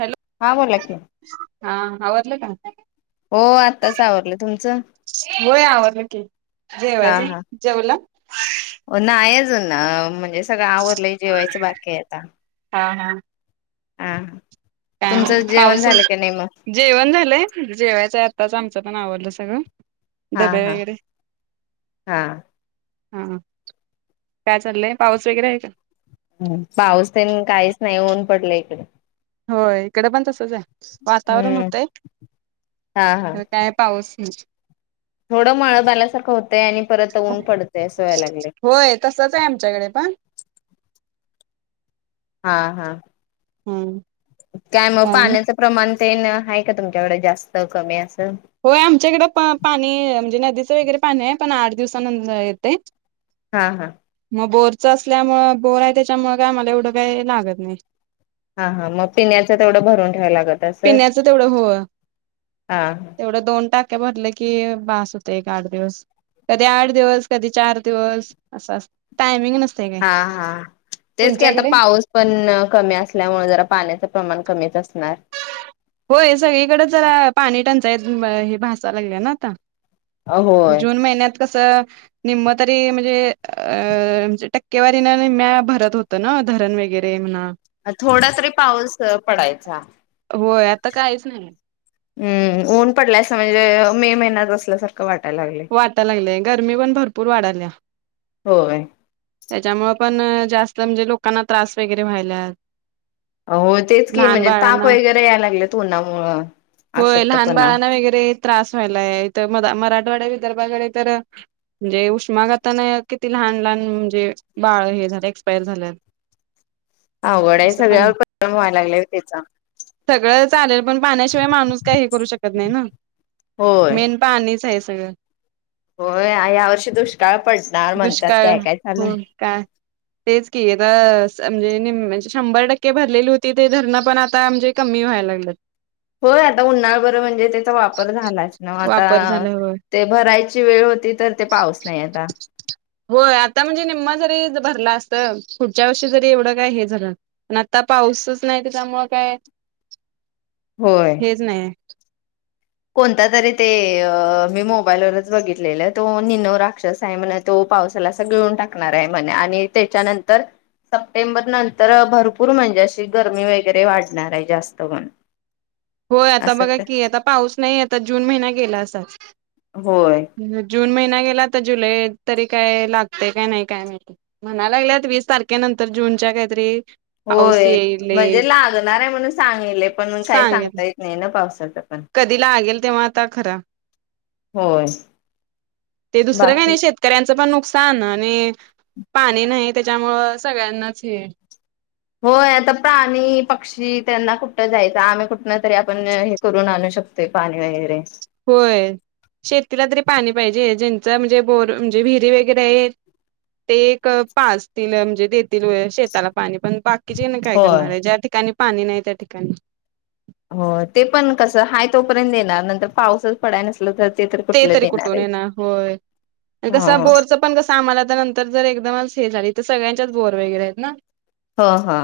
Hello हा बोला की. हा आवरल काय? हो आत्ताच आवरलं तुमचं होय आवरल की हा जेवायच हा जेवला? ह म्हणजे सगळं आवरलं जेवायचं बाकी आहे आता. [unintelligible] हा काय म तुमचं जेवण पाऊस झालं की नाही मग हाय? जेवण झालंय जेवायच आहे. अताच आमचं पण आवरल सगळं. हा- डबे हा वगैरे -हा हा काय चाललंय पाऊस वगैरे आहे का? पाऊस तेन काहीच नाही ऊन पडलं इकडे होय इकडे पण तसच आहे वातावरण हम्म होतंय हा हा काय पाऊस. थोडं मळ्यात आल्यासारखं होतंय आणि परत ऊन पडतय असं व्हायला लागलय. होय तसच आहे आमच्याकडे पण हा हा हम्म काय मग पाण्याचं प्रमाण तेन आहे का तुमच्याकडे जास्त कमी अस होय आमच्याकडे पाणी म्हणजे नदी वगैरे पाणी आहे पण आठ दिवसानंतर येते हा हा मग बोरचं असल्यामुळे बोर आहे त्याच्यामुळे काय आम्हाला एवढं काय लागत नाही हा हा मग पिण्याचं तेवढं भरून ठेवाय लागत असेल पिण्याचं तेवढं हो हा तेवढं दोन टाक की बस होत आठ दिवस कधी आठ दिवस कधी चार दिवस असामिंग हा हा तेच की आता पाऊस पण कमी असल्यामुळे जरा पाण्याचा प्रमाण कमीच असणार होय सगळीकडे जरा पाणी टंचाईत हे भसाव लागलं ना आता होय जून महिन्यात कसं निम्म तरी म्हणजे अ म्हज टक्केवारीने निम्या भरत होतं ना धरण वगैरे म्हणा थोडा तरी पाऊस पडायचा होय आता काहीच नाही हम्म ऊन पडला असं म्हणजे मे महिन्यात असल्यासारखं वाट वाटा लागलेय गरमी पण भरपूर वाढाल्या होय. त्याच्यामुं पण जास्त म्हणजे लोकांना त्रास वगैरे व्हायला हो तेच की लहान म्हणजे ताप बाळांना वगैरे याय लागले तोनामुळं होय लहान बाळांना वगरे त्रास व्हायलाय त मरा मरा मठवाड्या विदर्भाकडे तर म्हणजे उष्माघातान किती लहान लहान म्हणजे बाळ हे झाल एक्यर झाल्यात. अघडा सगळ्यावर परम व्हायला लागल्या त्याचा ण काही हे करू शकत नाही होय मेन पाणीच आहे. [unintelligible] होय या वर्षी दुष्काळ पडणार म्हणतात दुष्काळ काय काय चालंय हो काय तेच की आता म्हणजे म्हणजे शंभर टक्के भरलेली होती ते धरणं पण आता म्हणजे कमी व्हायला लागलेत. होय आता उन्हाळा बरं म्हणजे त्याचा वापर झालाच ना आता वापर झाल्यावर ते भरायची वेळ होती तर ते पाऊस नाही आता हो आता म्हणजे निम्मा जरी भरला असत पुढच्या वर्षी जरी एवढं काय हे झालं पण आता पाऊसच नाही त्याच्यामुळ काय होय हेच नाहीय कोणता तरी ते मी मोबाईलवरच बघितलेलं तो निनो राक्षस आहे म्हण तो पावसाला स घळऊन टाकणार आहे म्हणे आणि त्याच्यानंतर सप्टेंबर नंतर भरपूर म्हणजे अशी गर्मी वगैरे वाढणार आहे जास्त म्हण होय आता बघ की आता पाऊस नाही आता जून महिना गेला असाच होय जून महिना गे जुलै तरी काय लागते का नाही काय म्हणाला लाग वीस तारखेनंतर जूनच्या काहीतरी पाऊस होय येईल म्हणजे येईल लागणार आहे म्हणून सांगले पण काय सांग सांगेल ता येत नाही ना. पावसात कधी ला लागेल तेव्हा आता खरा होय ते दुसरं काही बाकी नाही शेतकऱ्यांच पण नुक सान आणि पाणी नाही त्याच्यामुळ सगळ्यांनाच हे होय आता प्राणी पक्षी त्यांना कुठं जायचं आम्ही कुठन तरी आपण हे करून आणू शकतोय पाणी वगैरे होय शेतीला तरी पाणी पाहिजे ज्यांच म्हणजे बोर म्हणजे विरी वगैरे आहे ते पाचतील म्हणजे देतील शेताला पाणी पण बाक कीच्यांन काय होय. करणार आहे ज्या ठिकाणी पाणी नाही त्या ठिकाणी हो ते पण कस हा तोपर्यंत देणार नंतर पाऊसच पडाय नसल तर तर ते कुठलं तरी देणार कुठून आहे. ये ना होय ह कसं बोरचं पण कस आम्हाला तर नंतर जर एकदमच हे झाली तर सगळ्यांच्याच बोर वगैरे आहेत ना हा हा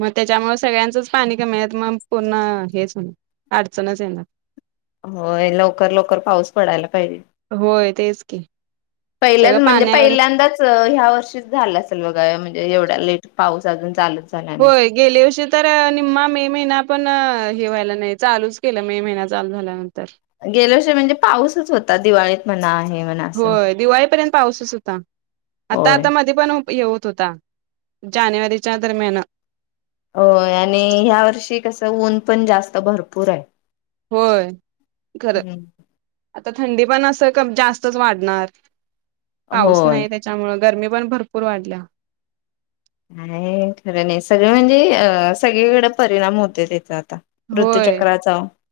मग त्याच्यामुळे सगळ्यांचंच पाणी कमीत मग पूर्ण हेच हो अडचणच येणार हो लवकर लवकर पाऊस पडायला पाहिजे होय तेच की पहिल्याच सगळं म्हणजे पाण्यावरच पहिल्यांदाच ह्या वर्षीच झालं असेल बघा म्हणजे एवढा लेट पाऊस अजून चालू होय गेले अस तर निम्मा मे महिना पण हे व्हायला नाही चालूच केलं मे महिना चालू झाल्या गेल्याषयी म्हणजे पाऊसच होतात दिवाळीत म्हना होय दिवाळीपर्यंत पाऊसच होता आता होय. आता मध्ये पण हे होत होता जानेवारीच्या दरम्यान हो आणि ह्या वर्षी कस ऊन पण जास्त भरपूर आहे होय खरं हम्म आता थंडी पण असं जास्तच वाढणार पाऊस होय नाही त्याच्यामु गरमी पण भरपूर वाढल्या नाही खरं नाही सगळ म्हणजे अ सगळीकडे परिणाम होते त्याच्यात होय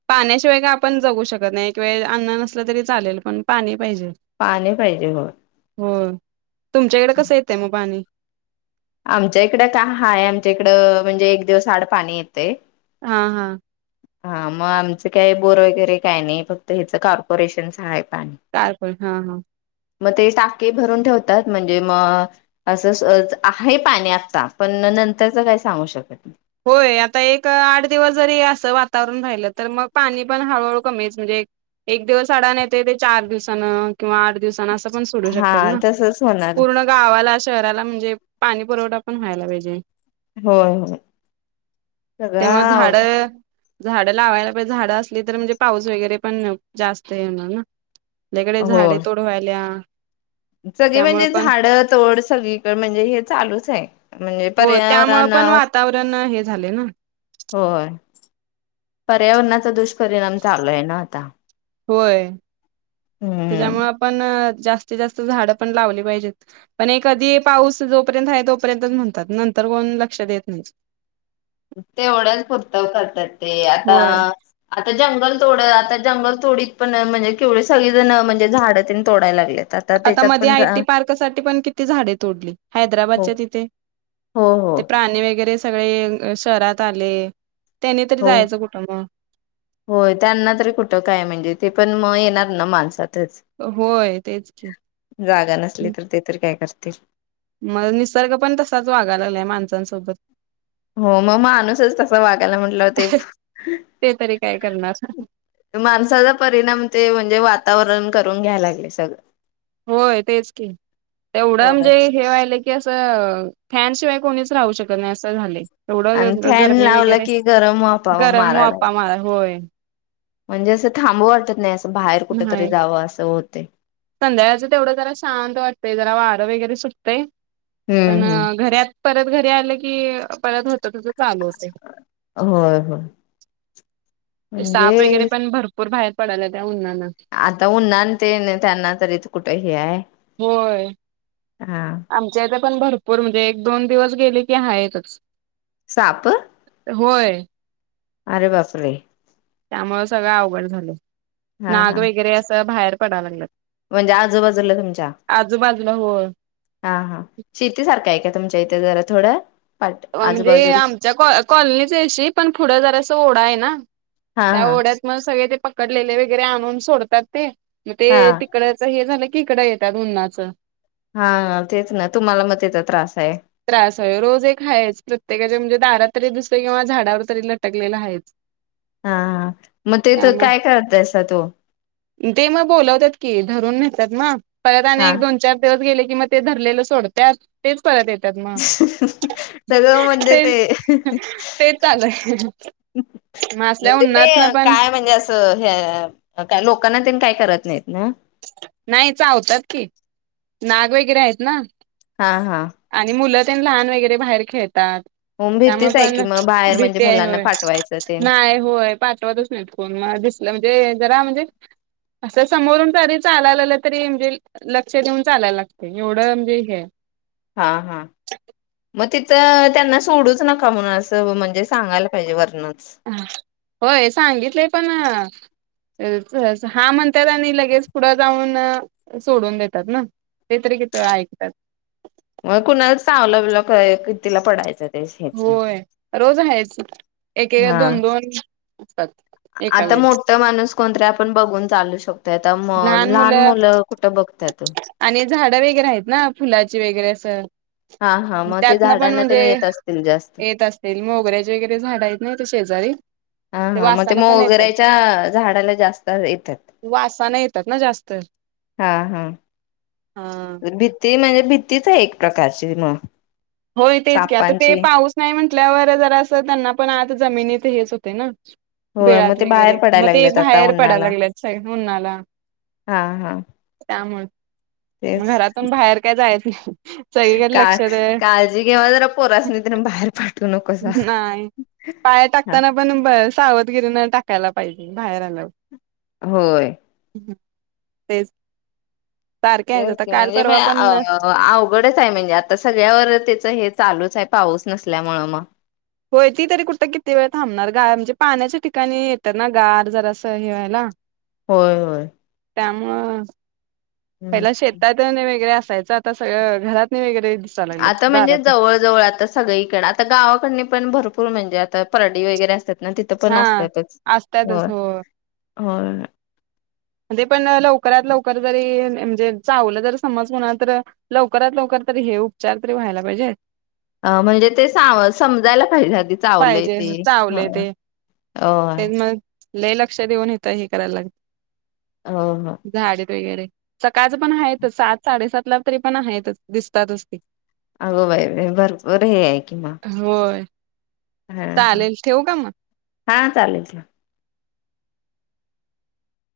पाण्याशिवाय का आपण जगू शकत नाही एक वे अन्न नसलं तरी चालेल पण पाणी पाहिजे पाणी पाहिजे होय हो तुमच्याकडे कस येतय मग पाणी आमच्या इकडं का हाय आमच्या इकडं म्हणजे एक दिवस आड पाणी येते हा हा हा मग आमचं काय बोर वगैरे काय नाही फक्त ह्याचं कॉर्पोरेशनच आहे पण कारकण हा हा मग ते टाके भरून ठेवतात म्हणजे मग असं आहे पाणी आत्ता पण नंतरच काय सांगू शकत होय आता एक आठ दिवस जरी असं वातावरण राहिलं तर मग पाणी पण हळूहळू कमीच म्हणजे एक दिवस अडाण येते ते चार दिवसान किंवा आठ दिवसन नाही हा तसच होणार पवा शहराला म्हणजे पाणी पुरवठा पण व्हायला पाहिजे होय हो तेमुळे झाड झाडं लावायला पाहिजे झाडं असली तर म्हणजे पाऊस वगैरे पण जास्त येणार ना कडे होय झाडे तोडवायल्या सगळी म्हणजे झाड तोड सगळीकडे म्हणजे हे चालूच आहे म्हणजे हो त्यामुळं पर्यावरण पण वातावरण हे झा दुष्पिणाम चालूय ना आता होय हम्म त्याच्यामु आपण जास्तीत जास्त झाड पण लावली पाहिजेत पण एक कधी पाऊस जोपर्यंत आहे तोपर्यंतच म्हणतात नंतर कोण लक्षात देत नाही तेवढंच पुर्त करतात ते आता होय. आता जंगल तेोड आता जंगल तोडीत पण म्हणजे केवढे सगळी जण म्हणजे झाडं तोडायला लागले आता मध्ये आयटी पार्कसाठी पण किती झाडे तोडली हो हैदराबादच्या तिथे हो हो ते प्राणी वगैरे सगळे शहरात आले त्यानी तरी हो जायचं कुठं मग होय त्यांना तरी कुठं काय म्हणजे ते पण मग येणार ना माणसात होय तेच की. जागा नसली तर ते तर काय करत ते मग निसर्ग पण तसाच वागायला लागलाय माणसांसोबत हो मग माणूसच तसा वागायला म्हटलं होते ते तरी काय करणार. माणसाचा परिणाम ते म्हणजे वा वातावरण करून घ्यायला लागले सगळ होय तेच क तेवढं होय. म्हणजे हे वहिलं की असं फॅशिवाय कोणीच राहू शकत नाही असं झाले आणि एवढं फॅन गरमी लावला वगैरे की गरम वाफा गरम मारायला वापा लागले. मला होय म्हणजे असं थांबं वाटत नाही बाहेर कुठेतरी नाही जावं असं होत ते संध्याकाळचं तेवढं जरा शांत वाटतय जरा वारं वगैरे सुटतंय पण हम्म हम्म. घरात परत घरी आलं की पर होत तुझं चालूच आहे होय होय ते साप वगैरे म्हणजे पण भरपूर बाहेर पडाला येवला आता उन्हान ते त्यांना तरी कुठे हे आहे होय हा आमच्या इथे पण भरपूर म्हणजे एक दोन दिवस गेले की हाईतच साप होय अरे बापरे त्यामुळे सगळं अवघड झालं हा नाग हा वगैरे असं बाहेर पडाय लागलेत म्हणजे आजूबाजूला तुमच्या आजूबाजूला हो हा हा शेती सारखा आहे का तुमच्या इथे जरा थोडं पाट म्हणजे आजूबाजूला आमच्या कॉलनी पाशी पण पुढं जरा ओढा आहे ना हा त्या हा ओढ्यात मग सगळे ते पकडलेले वगैरे आणून सोडतात ते मग ते तिकडयचं हे झालं तकड येतात उन्हानाचं हा तेच ना तुम्हाला मग तेचा त्रास आहे त्रास आहे रोज एक ह आहेच प्रत्येकाचे म्हणजे दारात तरी दुसरं किंवा झाडावर तरी लटकलेलं आहे हा हा मग तेथ काय करतायसा तू ते मग बोलवतायेत की धरून देता येत ना परत आणि हा एक दोन चार दिवस गेले किं ते धरलेलं सोडत मग तेच परत येत सगळं म्हणजे ते तेच चालू आहे मग असल्या म्हणजे ते उन्हात ना पण काय म्हणजे अस ह लोकांना ते काय करत नाहीत ना नाही चावतात कि नाग वगैरे आहेत ना हा हा आणि मुलं लहान वगैरे बाहेर खेळ त्यात मग त्यामुळे भीतीच आहे पण की मग बाहेर म्हणजे भीतीय मुलांना होय पाठवायचं तेन नाई होय पाठवतच नाहीत कोण मस म्हणजे जरा म्हणजे असं समोरून तरी चालायला आलं तरी म्हणजे लक्ष देऊन चालायला लागतय एवढं म्हणजे हेय हा हा मग तिथं त्यांना सोडूच नका म्हणून असं म्हणजे सांगायला पाहिजे वरन ह होय सांगितलेय पण हा म्हणत्यात आणि लगेच पुढं जाऊन सोडून देत्यात ना तेज्ञतरी किती वेळा ऐकत्यात मग कुणा चांगलं तिला कितीला पडायचं ते तेच हेच होय रोज आहेच एकेका दोन दोन असतात एका वेळे कोणतर आपण बघून चालू शकतो आता म लहान मुलं कुठं बघत्यात आणि झाडं वगैरे आहेत ना फुलाचे वगैरे असं हा हा मग ते त्यातनं पण झाडांना म्हणजे त्याने येत असतील जास्त येत असतील मोगऱ्याचे वगैरे झाडं आहेत ना ते शेजारी हा ते हा मग ते वासान पण येत्यात मोगऱ्याच्या झाडाला जास्त येतात वासाना येत्यात ना जास्त हा हा हा. भीती म्हणजे भीतीच हाय एक प्रकारची मग होय तेच घ्या आता ते सापांची पाऊस नाही म्हटल्यावर जरा असं त्यांना पण आता जमिनीत हेच होतय ना होय मग बिळात ते बाहेर वगैरे मग पडायला ते लागलेत आता बाहेर पडायला उन्हाला लागल्यात सग उन्हाला हा हा त्यामुळे तेच घरातून बाहेर काय जायचं ह सगळीकडे का लक्षात आहे काळजी घेवा जरा पोरासनी तर बाहेर पाठवू नकोसा नाही पाय टाकताना पण सावधगिरी न टाकायला पाहिजे बाहेर आल्यावर होय तेच सारखे ते आहेत आता काल म्हणजे परवा पण अआ अवघडचय म्हणजे आता सगळ्यावर त्याच हेचय चालूचय पाऊस नसल्यामुळं मग होय ती तरी कुठं किती वेळ थांबणार गार म्हणजे पाण्याच्या ठिकाणी येत ना गार जरा अस हे वा्हायला होय होय त्यामुळ पहिला हम्म शेतात तेन वगरे अस असयचं आता सगळ घरातनी वगैरे दिसाय लागलेत आता म्हणजे दारात जवळ जवळ आता सगळीकडे आता गावाकडनी पण भरपूर म्हणजे आता परडी वगैरे असत्यात हां असतातच हो होय पण लवकरात लवकर जरी नाही म्हणजे चावलं जर समजल ना तर लवकरात लवकर तरी हे उपचार तरी व्हायला पाहिजे अ म्हणजे ते सा समजायला पाहिजे आधी चावलंय पाहिजे ते चावले होय लई लक्षात देऊन हित हे करायला लागेल हो हो वगैरे सकाळच पण आहेत सात साडेसात ला तरी पण आहेतच दिसतातच ते अगं बाई बाई भरपूर हे आहे की म होय चालेल ठेवू का मग हां चालेल ठेव